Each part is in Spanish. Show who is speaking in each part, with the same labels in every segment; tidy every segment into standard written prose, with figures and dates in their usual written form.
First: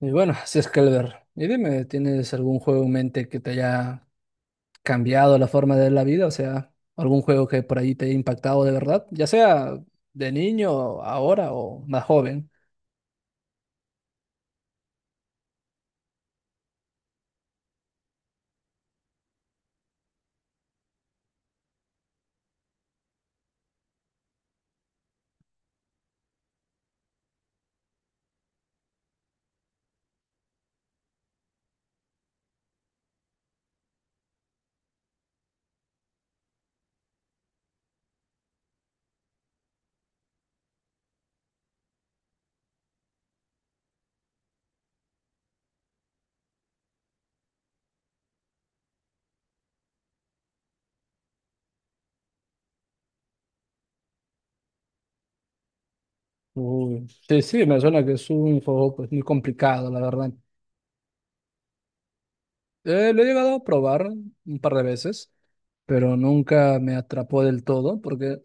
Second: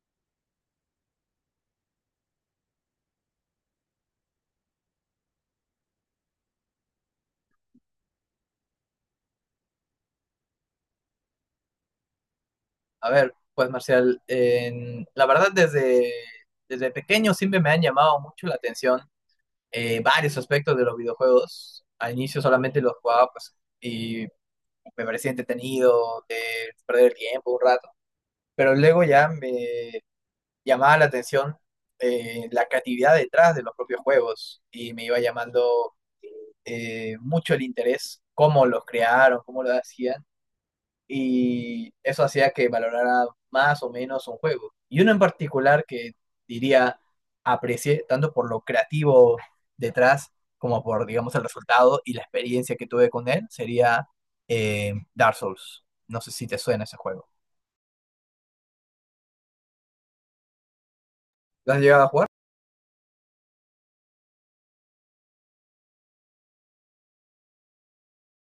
Speaker 1: Y bueno, así es, Calver. Y dime, ¿tienes algún juego en mente que te haya cambiado la forma de ver la vida? O sea, algún juego que por ahí te haya impactado de verdad, ya sea de niño, ahora o más joven.
Speaker 2: A ver, pues Marcial, la verdad desde pequeño siempre me han llamado mucho la atención varios aspectos de los videojuegos. Al inicio solamente los jugaba y me parecía entretenido, de perder el tiempo un rato, pero luego ya me llamaba la atención la creatividad detrás de los propios juegos y me iba llamando mucho el interés, cómo los crearon, cómo lo hacían y eso hacía que valorara más o menos un juego. Y uno en particular que diría aprecié tanto por lo creativo detrás como por, digamos, el resultado y la experiencia que tuve con él sería Dark Souls. No sé si te suena ese
Speaker 1: Uy,
Speaker 2: juego.
Speaker 1: sí, sí, me suena que es un juego pues, muy complicado, la verdad.
Speaker 2: ¿Lo has llegado a jugar?
Speaker 1: Lo he llegado a probar un par de veces, pero nunca me atrapó del todo, porque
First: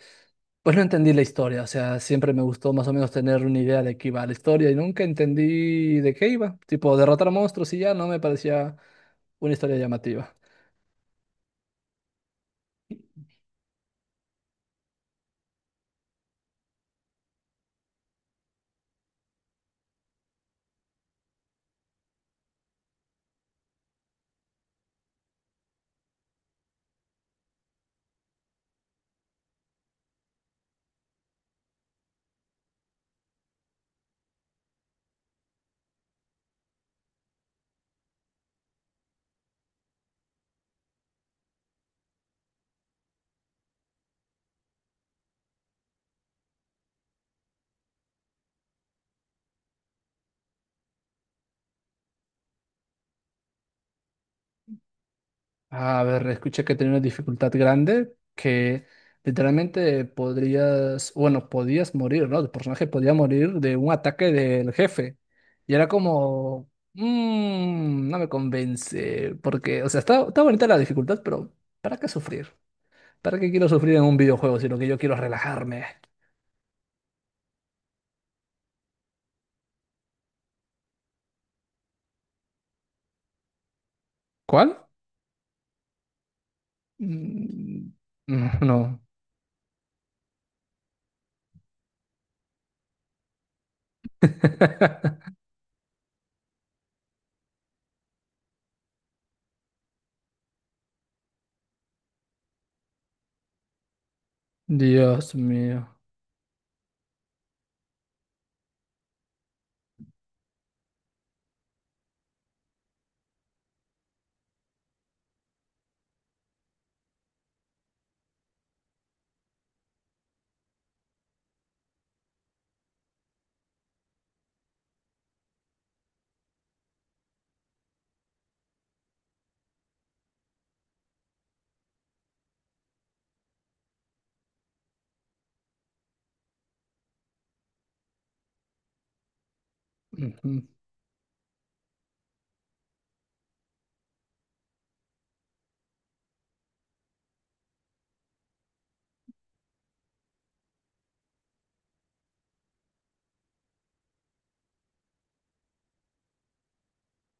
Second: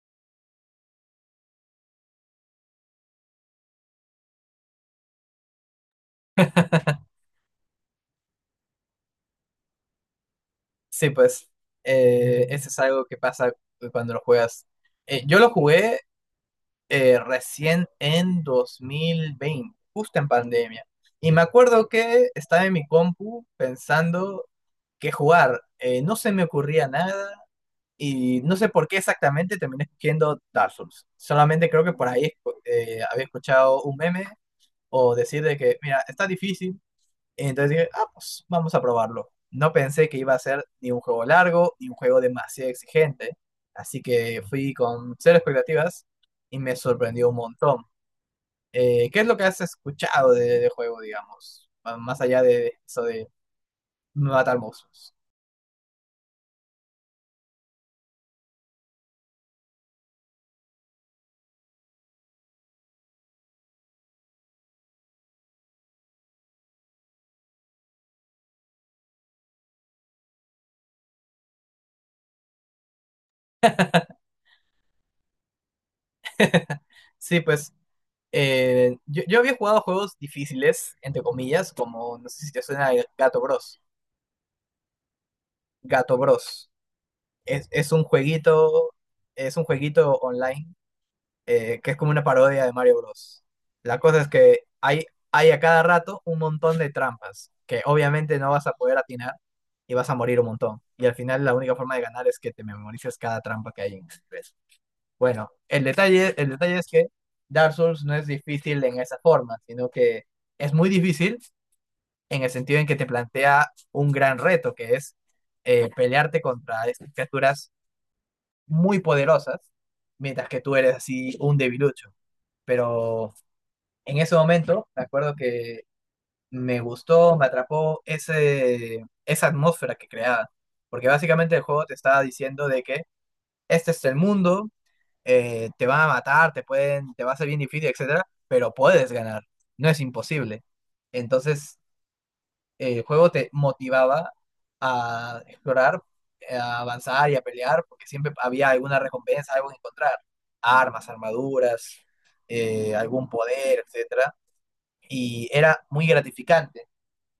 Speaker 1: pues no entendí la historia. O sea, siempre me gustó más o menos tener una idea de qué iba la historia y nunca entendí de qué iba. Tipo, derrotar monstruos y ya no me parecía una historia llamativa.
Speaker 2: Sí, pues ese es algo que pasa cuando lo juegas. Yo lo jugué recién en 2020, justo en pandemia. Y me acuerdo que estaba en mi compu pensando que jugar, no se me ocurría nada y no sé por qué exactamente terminé escogiendo Dark Souls. Solamente creo que por ahí había escuchado un meme o decir de que, mira, está difícil, entonces dije, ah, pues vamos a probarlo. No pensé que iba a ser ni un juego largo, ni un juego demasiado exigente. Así que fui con cero expectativas y me sorprendió un montón. ¿Qué es lo que has escuchado de juego, digamos? Ah, más allá de eso de matar monstruos.
Speaker 1: A ver, escuché que tenía una dificultad grande, que literalmente podrías, bueno, podías morir, ¿no? El personaje podía morir de un ataque del jefe. Y era como, no me convence, porque, o sea, está bonita la dificultad, pero ¿para qué sufrir? ¿Para qué quiero sufrir en un videojuego si lo que yo quiero es relajarme?
Speaker 2: Sí, pues yo había jugado juegos difíciles, entre comillas, como, no sé si te suena el Gato Bros.
Speaker 1: ¿Cuál?
Speaker 2: Gato Bros. Es, es
Speaker 1: Mm,
Speaker 2: un
Speaker 1: mm,
Speaker 2: jueguito,
Speaker 1: no.
Speaker 2: es un jueguito online que es como una parodia de Mario Bros. La cosa es que hay a cada rato un montón de trampas que obviamente no vas a poder atinar y vas a morir un montón. Y al final la única forma de ganar es que te memorices cada trampa que hay en el nivel.
Speaker 1: Dios
Speaker 2: Bueno,
Speaker 1: mío.
Speaker 2: el detalle es que Dark Souls no es difícil en esa forma, sino que es muy difícil en el sentido en que te plantea un gran reto, que es pelearte contra estas criaturas muy poderosas, mientras que tú eres así un debilucho. Pero en ese momento, me acuerdo que me gustó, me atrapó esa atmósfera que creaba, porque básicamente el juego te estaba diciendo de que este es el mundo, te van a matar, te pueden, te va a ser bien difícil, etcétera, pero puedes ganar, no es
Speaker 1: Ujú.
Speaker 2: imposible. Entonces, el juego te motivaba a explorar, a avanzar y a pelear, porque siempre había alguna recompensa, algo que encontrar, armas, armaduras, algún poder, etcétera, y era muy gratificante.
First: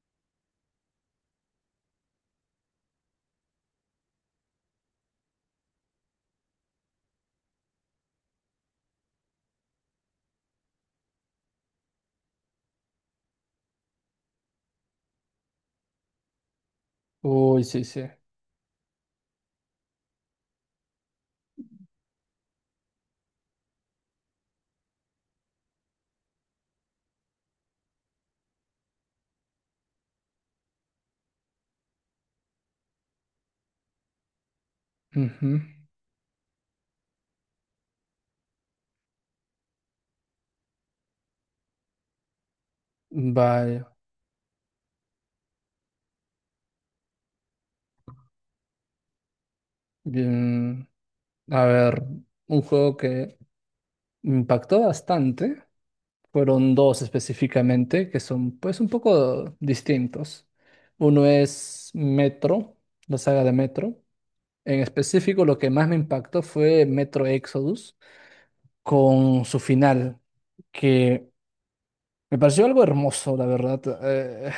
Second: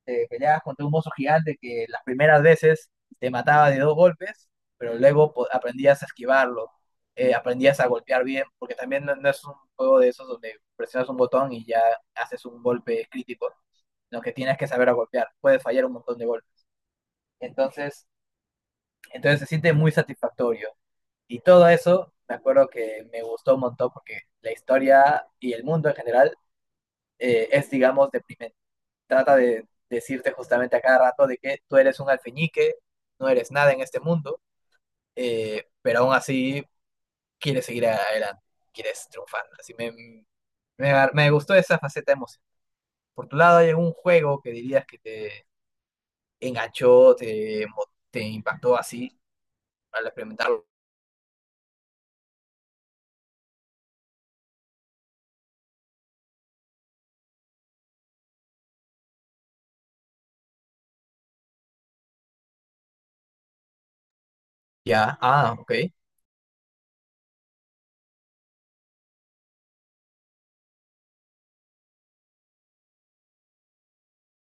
Speaker 2: Te peleabas contra un mozo gigante que las primeras veces te mataba de dos golpes, pero luego aprendías a esquivarlo, aprendías a golpear bien, porque también no es un juego de esos donde presionas un botón y ya haces un golpe crítico, sino que tienes que saber a golpear, puedes fallar un montón de golpes.
Speaker 1: Uy, sí,
Speaker 2: Entonces,
Speaker 1: sí.
Speaker 2: entonces, se siente muy satisfactorio. Y todo eso, me acuerdo que me gustó un montón porque la historia y el mundo en general es, digamos, deprimente. Trata de decirte justamente a cada rato de que tú eres un alfeñique, no eres nada en este mundo,
Speaker 1: Ujú.
Speaker 2: pero aún así quieres seguir adelante, quieres triunfar. Así me gustó esa faceta de emoción. Por tu lado, ¿hay
Speaker 1: Vaya.
Speaker 2: algún juego que dirías que te enganchó, te impactó así al experimentarlo?
Speaker 1: Bien. A ver, un juego que me impactó bastante. Fueron dos específicamente que son pues un poco distintos. Uno es Metro, la saga de Metro. En
Speaker 2: Ya,
Speaker 1: específico,
Speaker 2: ah,
Speaker 1: lo que
Speaker 2: ok,
Speaker 1: más me impactó fue Metro Exodus con su final, que me pareció algo hermoso, la verdad.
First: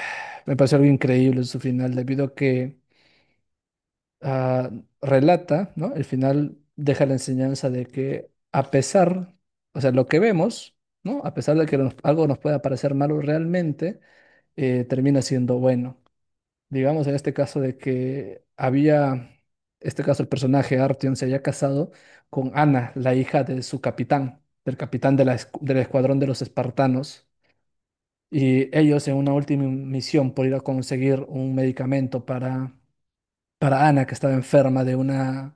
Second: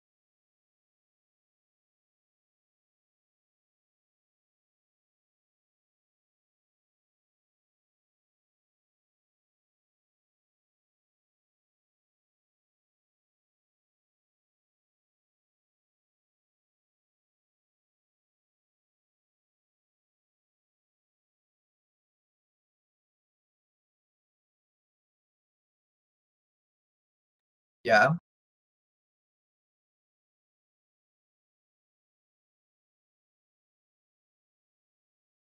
Speaker 1: Me pareció algo increíble su final, debido a que ah, relata, ¿no? El final deja la enseñanza de que a pesar, o sea, lo que vemos, ¿no? A pesar de que algo nos pueda parecer malo realmente, termina siendo bueno. Digamos en este caso de que había, este caso el personaje Artyom se había casado con Ana, la hija de su capitán, del capitán de la del escuadrón de los espartanos.
Speaker 2: ya.
Speaker 1: Y ellos en una última misión por ir a conseguir un medicamento para Ana, que estaba enferma de una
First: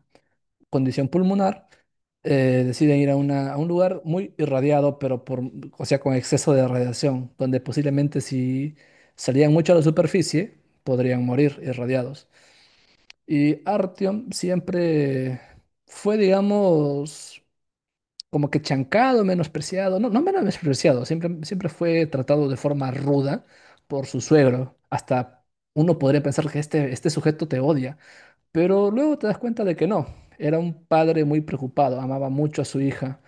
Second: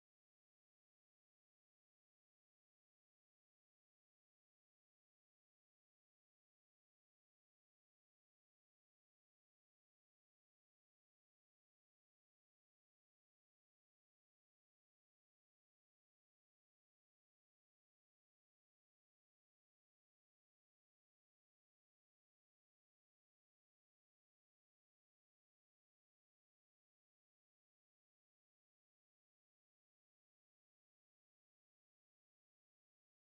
Speaker 1: condición pulmonar, deciden ir a, a un lugar muy irradiado, pero por, o sea, con exceso de radiación, donde posiblemente si salían mucho a la superficie, podrían morir irradiados. Y Artyom siempre fue, digamos, como que chancado, menospreciado, no, no menospreciado, siempre, siempre fue tratado de forma ruda por su suegro. Hasta uno podría pensar que este sujeto te odia, pero luego te das cuenta de que no. Era un padre muy preocupado, amaba mucho a su hija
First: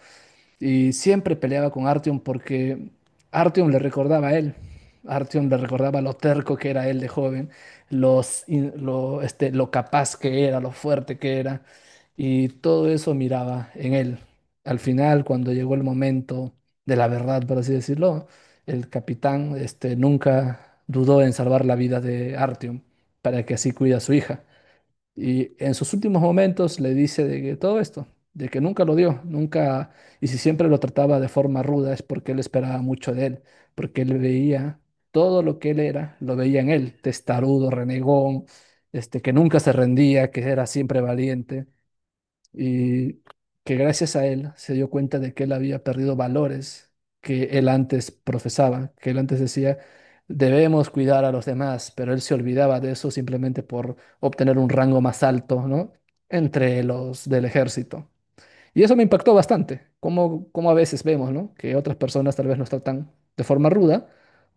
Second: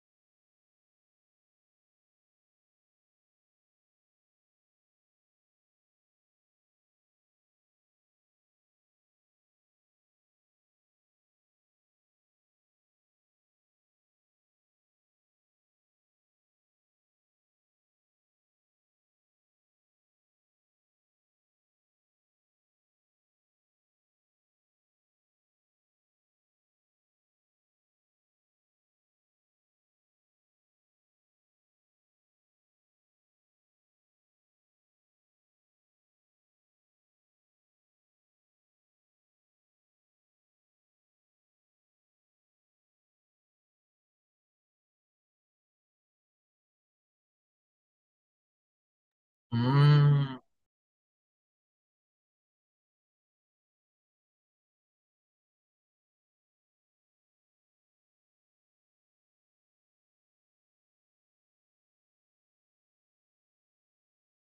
Speaker 1: y siempre peleaba con Artyom porque Artyom le recordaba a él. Artyom le recordaba lo terco que era él de joven, los, in- lo, este, lo capaz que era, lo fuerte que era. Y todo eso miraba en él. Al final, cuando llegó el momento de la verdad, por así decirlo, el capitán este, nunca dudó en salvar la vida de Artyom para que así cuida a su hija. Y en sus últimos momentos le dice de que todo esto, de que nunca lo dio, nunca, y si siempre lo trataba de forma ruda es porque él esperaba mucho de él, porque él veía todo lo que él era, lo veía en él, testarudo, renegón, que nunca se rendía, que era siempre valiente y que gracias a él se dio cuenta de que él había perdido valores que él antes profesaba, que él antes decía,
Speaker 2: Mm,
Speaker 1: debemos cuidar a los demás, pero él se olvidaba de eso simplemente por obtener un rango más alto, ¿no? Entre los del ejército. Y eso me impactó bastante, como, como a veces vemos, ¿no? Que otras personas tal vez nos tratan de forma ruda,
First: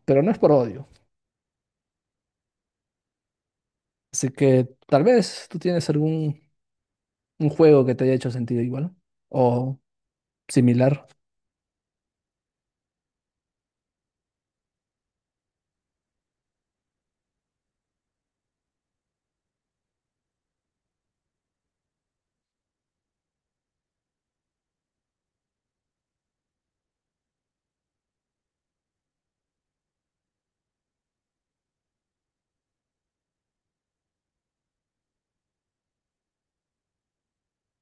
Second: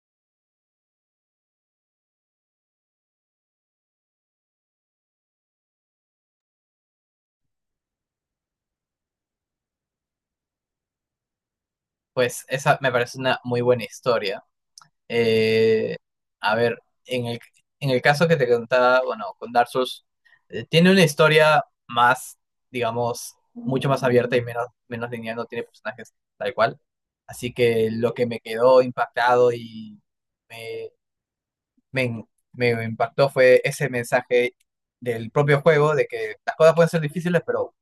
Speaker 1: pero no es por odio. Así que tal vez tú tienes algún un juego que te haya hecho sentido igual o similar.
Speaker 2: pues esa me parece una muy buena historia. Eh, a ver, en en el caso que te contaba, bueno, con Dark Souls, tiene una historia más, digamos, mucho más abierta y menos lineal, no tiene personajes tal cual. Así que lo que me quedó impactado y me, me, me impactó fue ese mensaje del propio juego de que las cosas pueden ser difíciles, pero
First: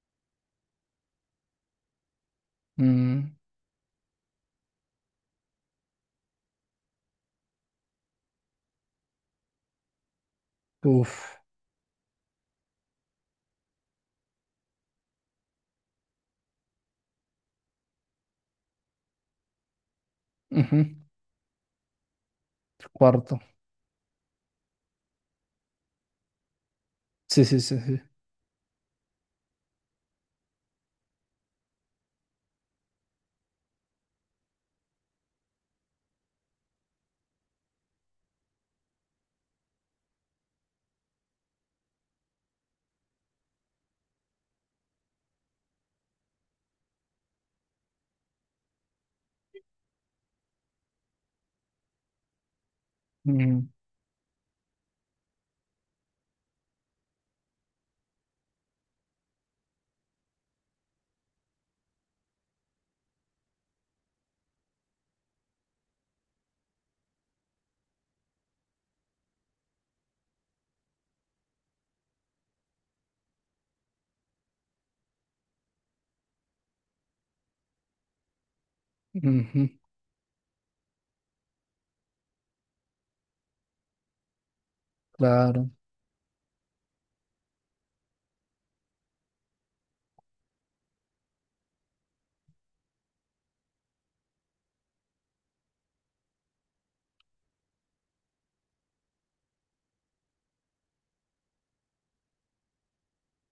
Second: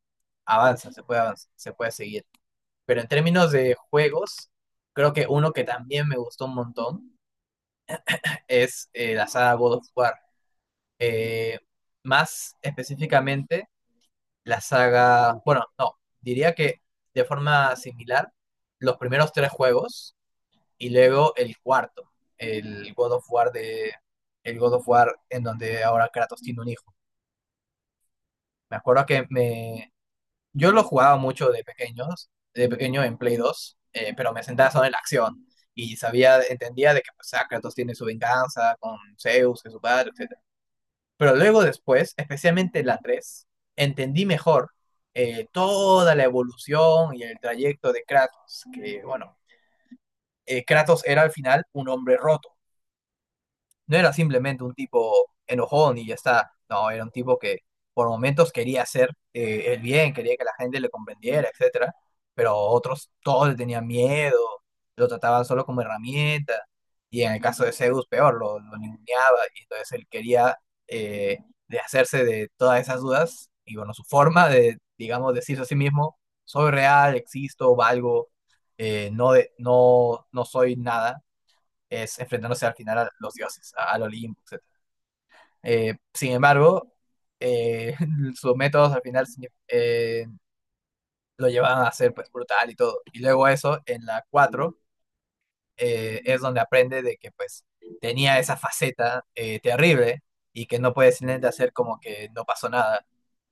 Speaker 2: avanza, se puede avanzar, se puede seguir. Pero en
Speaker 1: Mm,
Speaker 2: términos de juegos, creo que uno que también me gustó un montón es la saga God of War.
Speaker 1: uf,
Speaker 2: Eh, más específicamente, la saga, bueno, no, diría que de forma similar, los primeros tres juegos
Speaker 1: ujú,
Speaker 2: y luego el cuarto, el God of
Speaker 1: cuarto.
Speaker 2: War el God of War en donde ahora Kratos tiene un hijo.
Speaker 1: Sí, sí, sí, sí.
Speaker 2: Me acuerdo que yo lo jugaba mucho de pequeños, de pequeño en Play 2, pero me sentaba solo en la acción y sabía, entendía de que pues, ah, Kratos tiene su venganza con Zeus, que es su padre, etc. Pero luego después, especialmente la 3 entendí mejor toda la evolución y el trayecto de Kratos, que bueno, Kratos era al final un hombre roto,
Speaker 1: Mm,
Speaker 2: no era simplemente un tipo enojón y ya está, no, era un tipo que por momentos quería hacer el bien, quería que la gente le comprendiera, etcétera, pero otros todos le tenían miedo, lo trataban solo como herramienta, y en el caso de Zeus, peor, lo ninguneaba, y entonces él quería eh, de hacerse de todas esas dudas, y bueno, su forma de, digamos, decirse a sí mismo, soy real, existo, valgo, no, de,
Speaker 1: ujú,
Speaker 2: no, no soy nada, es enfrentándose al final a los dioses, al Olimpo, etc.
Speaker 1: claro,
Speaker 2: Sin embargo, eh, sus métodos al final lo llevaban a ser pues, brutal y todo. Y luego eso, en la 4 es donde aprende de que pues tenía esa faceta terrible y que no puede simplemente hacer como que no pasó nada,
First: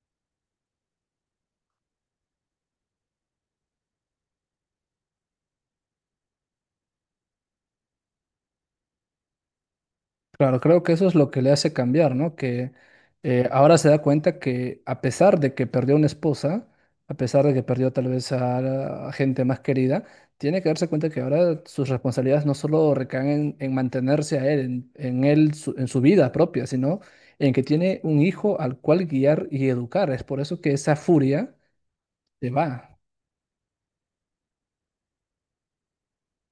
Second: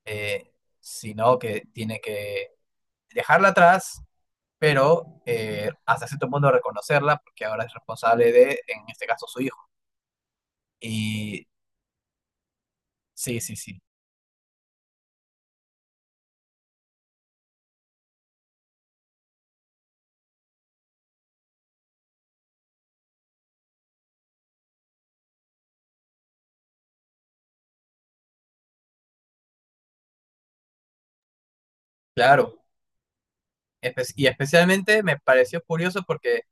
Speaker 2: eh, sino que tiene que dejarla atrás, pero hasta cierto punto reconocerla porque ahora es responsable de, en este caso, su hijo.
Speaker 1: claro, creo que eso es lo que
Speaker 2: Y
Speaker 1: le hace cambiar, ¿no? Que
Speaker 2: sí, sí,
Speaker 1: ahora
Speaker 2: sí,
Speaker 1: se da cuenta que a pesar de que perdió una esposa, a pesar de que perdió tal vez la a gente más querida, tiene que darse cuenta que ahora sus responsabilidades no solo recaen en mantenerse a él, en él, en su vida propia, sino en que tiene un hijo al cual guiar y educar. Es por eso que esa furia se
Speaker 2: claro.
Speaker 1: va.
Speaker 2: Y especialmente me pareció curioso porque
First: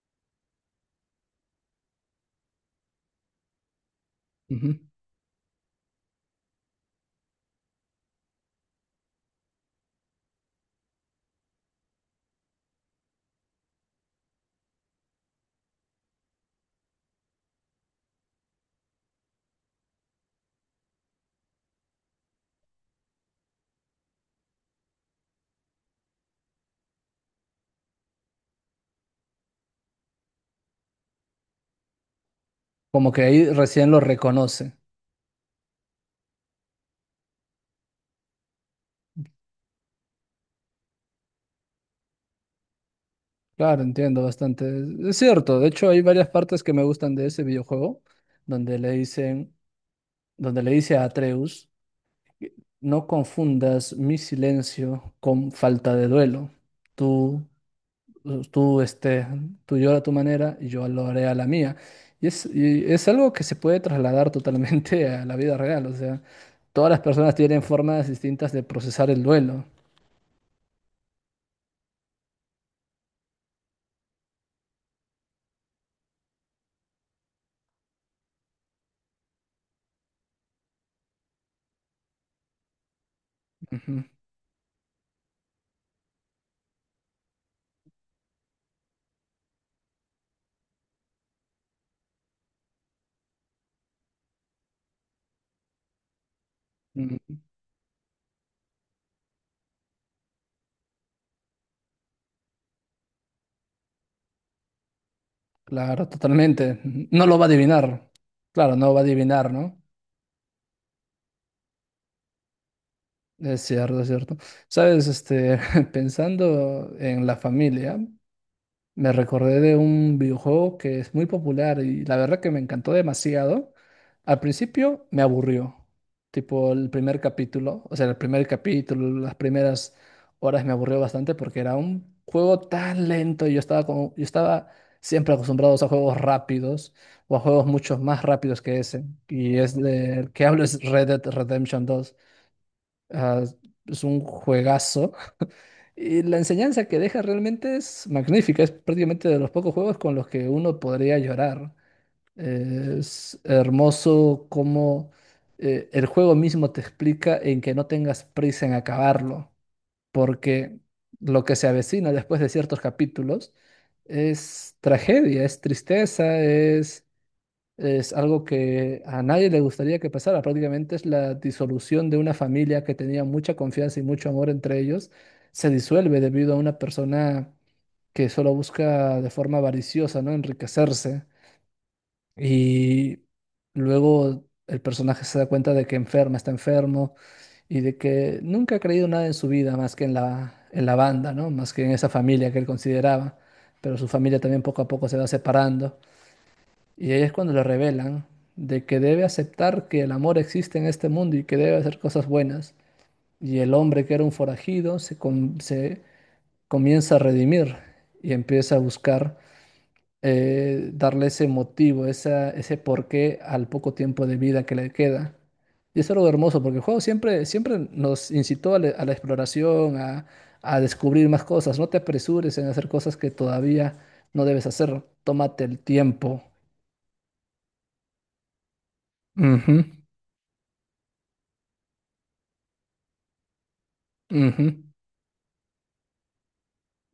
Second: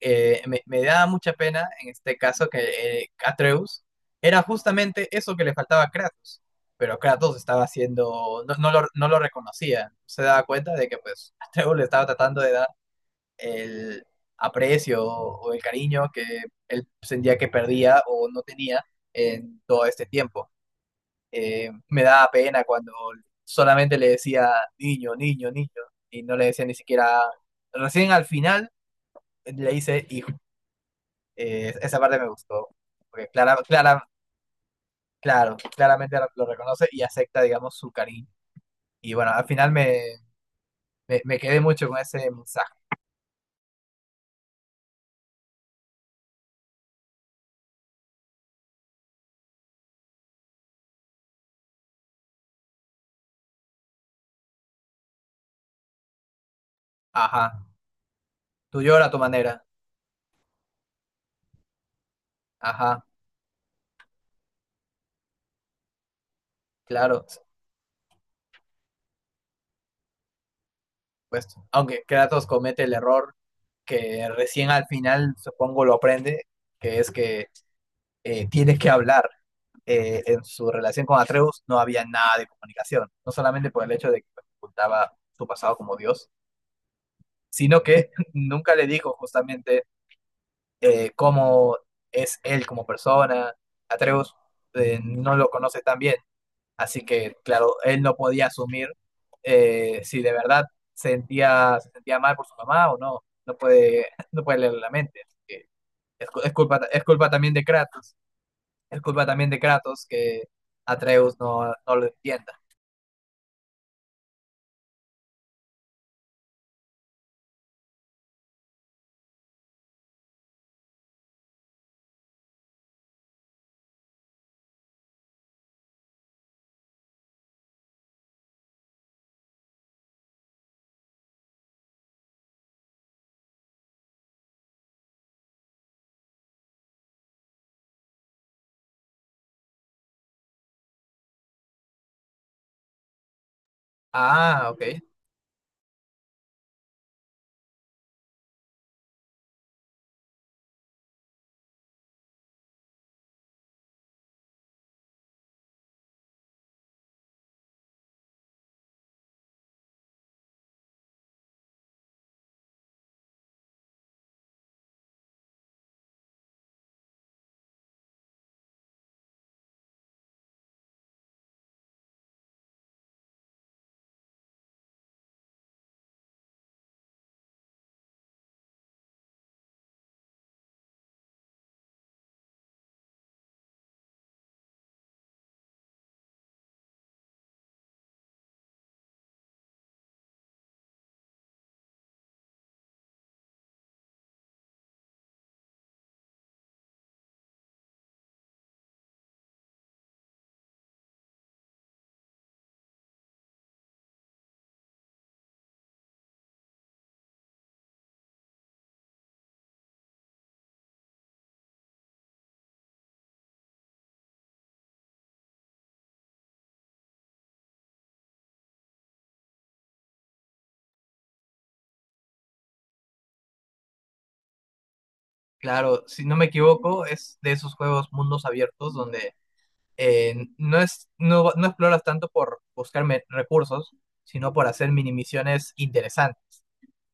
Speaker 2: me daba mucha pena en este caso que Atreus era justamente eso que le faltaba a Kratos, pero Kratos estaba haciendo, no lo reconocía, se daba cuenta de que pues Atreus le estaba tratando de dar el aprecio o el cariño que él sentía que perdía o no tenía en todo este tiempo. Me daba pena cuando solamente le decía niño, niño, niño, y no le decía ni siquiera. Recién al final le hice hijo. Esa parte me gustó,
Speaker 1: Como que
Speaker 2: porque
Speaker 1: ahí recién lo reconoce.
Speaker 2: claramente lo reconoce y acepta, digamos, su cariño. Y bueno, al final me quedé mucho con ese mensaje.
Speaker 1: Claro, entiendo bastante. Es cierto, de hecho hay varias partes que me gustan de ese videojuego, donde le dicen, donde le dice a Atreus, no confundas mi silencio con falta de duelo. Tú,
Speaker 2: Ajá,
Speaker 1: tú,
Speaker 2: tú llora a tu
Speaker 1: este,
Speaker 2: manera.
Speaker 1: Tú llora a tu manera y yo lo haré a la mía. Y es
Speaker 2: Ajá,
Speaker 1: algo que se puede trasladar totalmente a la vida real. O sea, todas las
Speaker 2: claro,
Speaker 1: personas
Speaker 2: por
Speaker 1: tienen formas distintas de procesar el duelo.
Speaker 2: supuesto. Aunque Kratos comete el error que recién al final, supongo, lo aprende, que es que tienes que hablar. En su relación con Atreus no había nada de comunicación, no solamente por el
Speaker 1: Ujú.
Speaker 2: hecho de que ocultaba su pasado como Dios, sino que nunca le dijo justamente cómo es él como persona. Atreus no lo conoce tan bien, así que claro, él no podía asumir si de verdad se sentía mal por su mamá o no, no puede, no puede leer la mente. Así que
Speaker 1: Claro, totalmente.
Speaker 2: Es
Speaker 1: No
Speaker 2: culpa
Speaker 1: lo va a
Speaker 2: también de
Speaker 1: adivinar.
Speaker 2: Kratos.
Speaker 1: Claro, no va
Speaker 2: Es
Speaker 1: a
Speaker 2: culpa también
Speaker 1: adivinar,
Speaker 2: de
Speaker 1: ¿no?
Speaker 2: Kratos que Atreus no lo entienda.
Speaker 1: Es cierto, es cierto. Sabes, este, pensando en la familia. Me recordé de un videojuego que es muy popular y la verdad que me encantó demasiado. Al principio me aburrió, tipo el primer capítulo, o sea, el primer capítulo, las primeras horas me aburrió bastante porque era un juego tan lento y yo estaba como, yo estaba siempre acostumbrado a juegos rápidos o a juegos mucho más rápidos que ese. Y es del que hablo es Red Dead Redemption 2. Ah, es un
Speaker 2: Ah, ok.
Speaker 1: juegazo y la enseñanza que deja realmente es magnífica, es prácticamente de los pocos juegos con los que uno podría llorar. Es hermoso cómo el juego mismo te explica en que no tengas prisa en acabarlo, porque lo que se avecina después de ciertos capítulos es tragedia, es tristeza, es algo que a nadie le gustaría que pasara. Prácticamente es la disolución de una familia que tenía mucha confianza y mucho amor entre ellos. Se disuelve debido a una persona que solo busca de forma avariciosa, ¿no? Enriquecerse. Y luego el personaje se da cuenta de que enferma, está enfermo y de que nunca ha creído nada en su vida más que en en la banda, ¿no? Más que en esa familia que él consideraba. Pero su familia también poco a poco se va separando. Y ahí es cuando le revelan de que debe aceptar que el amor existe en este mundo y que debe hacer cosas buenas. Y el hombre que era un forajido se comienza a redimir y empieza a buscar darle ese motivo, ese porqué al poco tiempo de vida que le queda. Y eso es algo hermoso, porque el juego siempre, siempre nos incitó a la exploración, a descubrir más cosas. No te apresures en hacer cosas que todavía no debes hacer. Tómate el
Speaker 2: Claro, si no
Speaker 1: tiempo.
Speaker 2: me equivoco, es de esos juegos mundos abiertos donde
Speaker 1: Ujú.
Speaker 2: no es, no, no exploras tanto por recursos, sino
Speaker 1: Ujú.
Speaker 2: por hacer mini misiones interesantes.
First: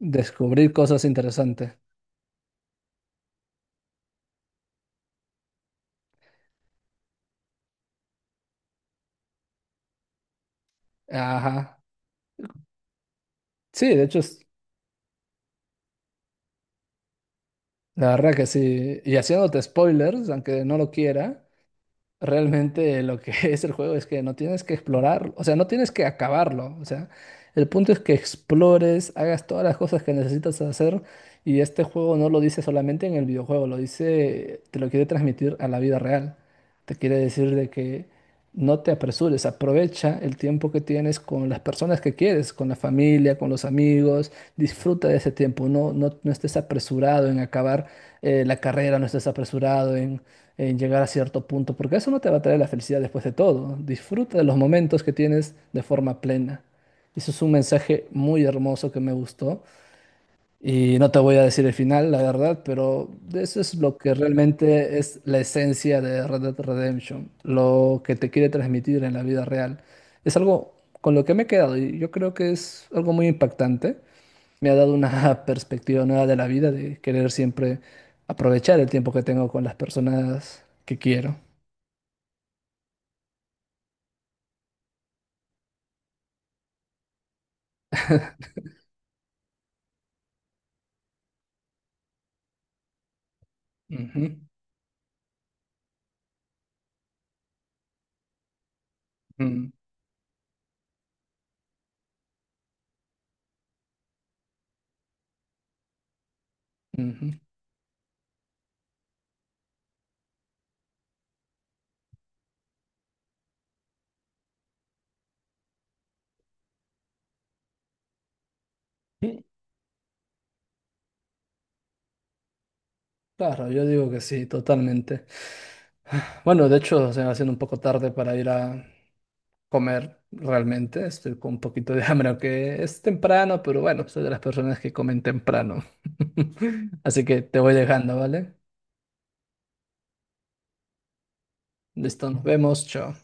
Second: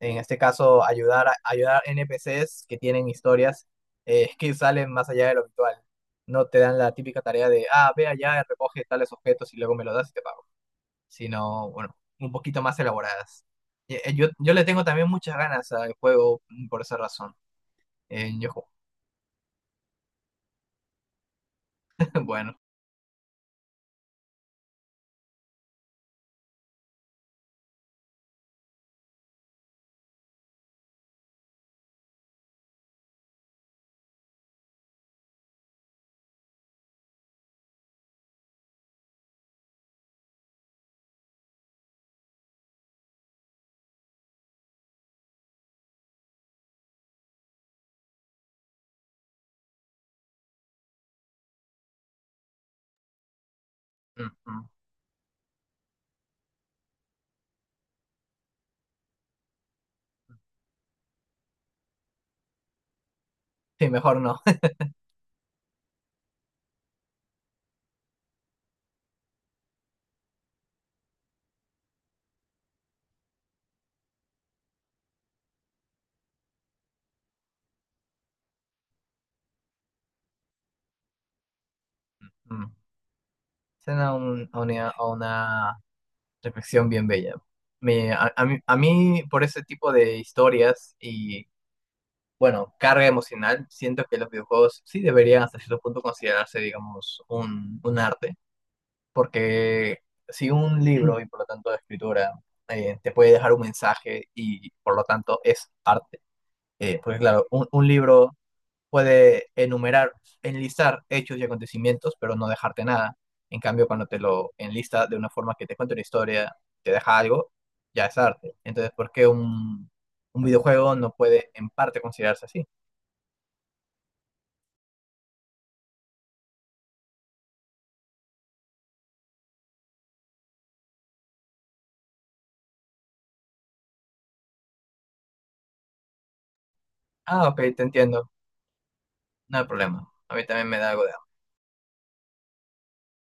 Speaker 2: En este
Speaker 1: Descubrir
Speaker 2: caso,
Speaker 1: cosas interesantes.
Speaker 2: ayudar NPCs que tienen historias que salen más allá de lo habitual. No te dan la típica tarea de, ah, ve allá, recoge tales objetos y luego me los das y te pago. Sino,
Speaker 1: Ajá.
Speaker 2: bueno, un poquito más elaboradas.
Speaker 1: Sí, de hecho,
Speaker 2: Yo le tengo también muchas ganas al juego mm, por esa razón.
Speaker 1: la verdad
Speaker 2: Eh,
Speaker 1: que
Speaker 2: yo, ju-
Speaker 1: sí. Y haciéndote spoilers, aunque no lo quiera,
Speaker 2: bueno,
Speaker 1: realmente lo que es el juego es que no tienes que explorar, o sea, no tienes que acabarlo, o sea, el punto es que explores, hagas todas las cosas que necesitas hacer y este juego no lo dice solamente en el videojuego, lo dice, te lo quiere transmitir a la vida real. Te quiere decir de que no te apresures, aprovecha el tiempo que tienes con las personas que quieres, con la familia, con los amigos, disfruta de ese tiempo, no estés apresurado en acabar la carrera, no estés apresurado en llegar a cierto punto, porque eso no te va a traer la felicidad después de todo.
Speaker 2: mm,
Speaker 1: Disfruta de los
Speaker 2: mm.
Speaker 1: momentos que tienes de forma plena. Eso es un mensaje muy hermoso que me gustó y no te voy a decir el final, la verdad, pero de eso es
Speaker 2: Sí,
Speaker 1: lo que
Speaker 2: mejor no.
Speaker 1: realmente es la esencia de Red Dead Redemption, lo que te quiere transmitir en la vida real. Es algo con lo que me he quedado y yo creo que es algo muy impactante. Me ha dado una perspectiva nueva de la vida, de querer siempre aprovechar el tiempo que tengo con las personas que quiero.
Speaker 2: Mm. Suena un- a una reflexión bien bella. Me, a mí, por ese tipo de historias y, bueno, carga emocional, siento que
Speaker 1: Ujú,
Speaker 2: los videojuegos sí deberían hasta cierto punto considerarse, digamos, un arte.
Speaker 1: ujú,
Speaker 2: Porque si un libro y por lo tanto escritura te puede dejar un mensaje y por lo tanto es arte, porque
Speaker 1: ujú.
Speaker 2: claro, un libro puede enumerar, enlistar hechos y acontecimientos, pero no dejarte nada. En cambio, cuando te lo enlista de una forma que te cuenta una historia, te deja algo, ya es arte. Entonces, ¿por qué
Speaker 1: Sí,
Speaker 2: un videojuego no puede en parte considerarse así?
Speaker 1: claro, yo digo que sí, totalmente. Bueno, de hecho, se me va haciendo un poco tarde para ir a comer realmente. Estoy con un poquito de hambre, aunque es temprano, pero bueno, soy de las personas que comen temprano. Así que
Speaker 2: Ah,
Speaker 1: te
Speaker 2: ok,
Speaker 1: voy
Speaker 2: te
Speaker 1: dejando,
Speaker 2: entiendo,
Speaker 1: ¿vale?
Speaker 2: no hay problema. A mí también me da algo de
Speaker 1: Listo, nos vemos, chao.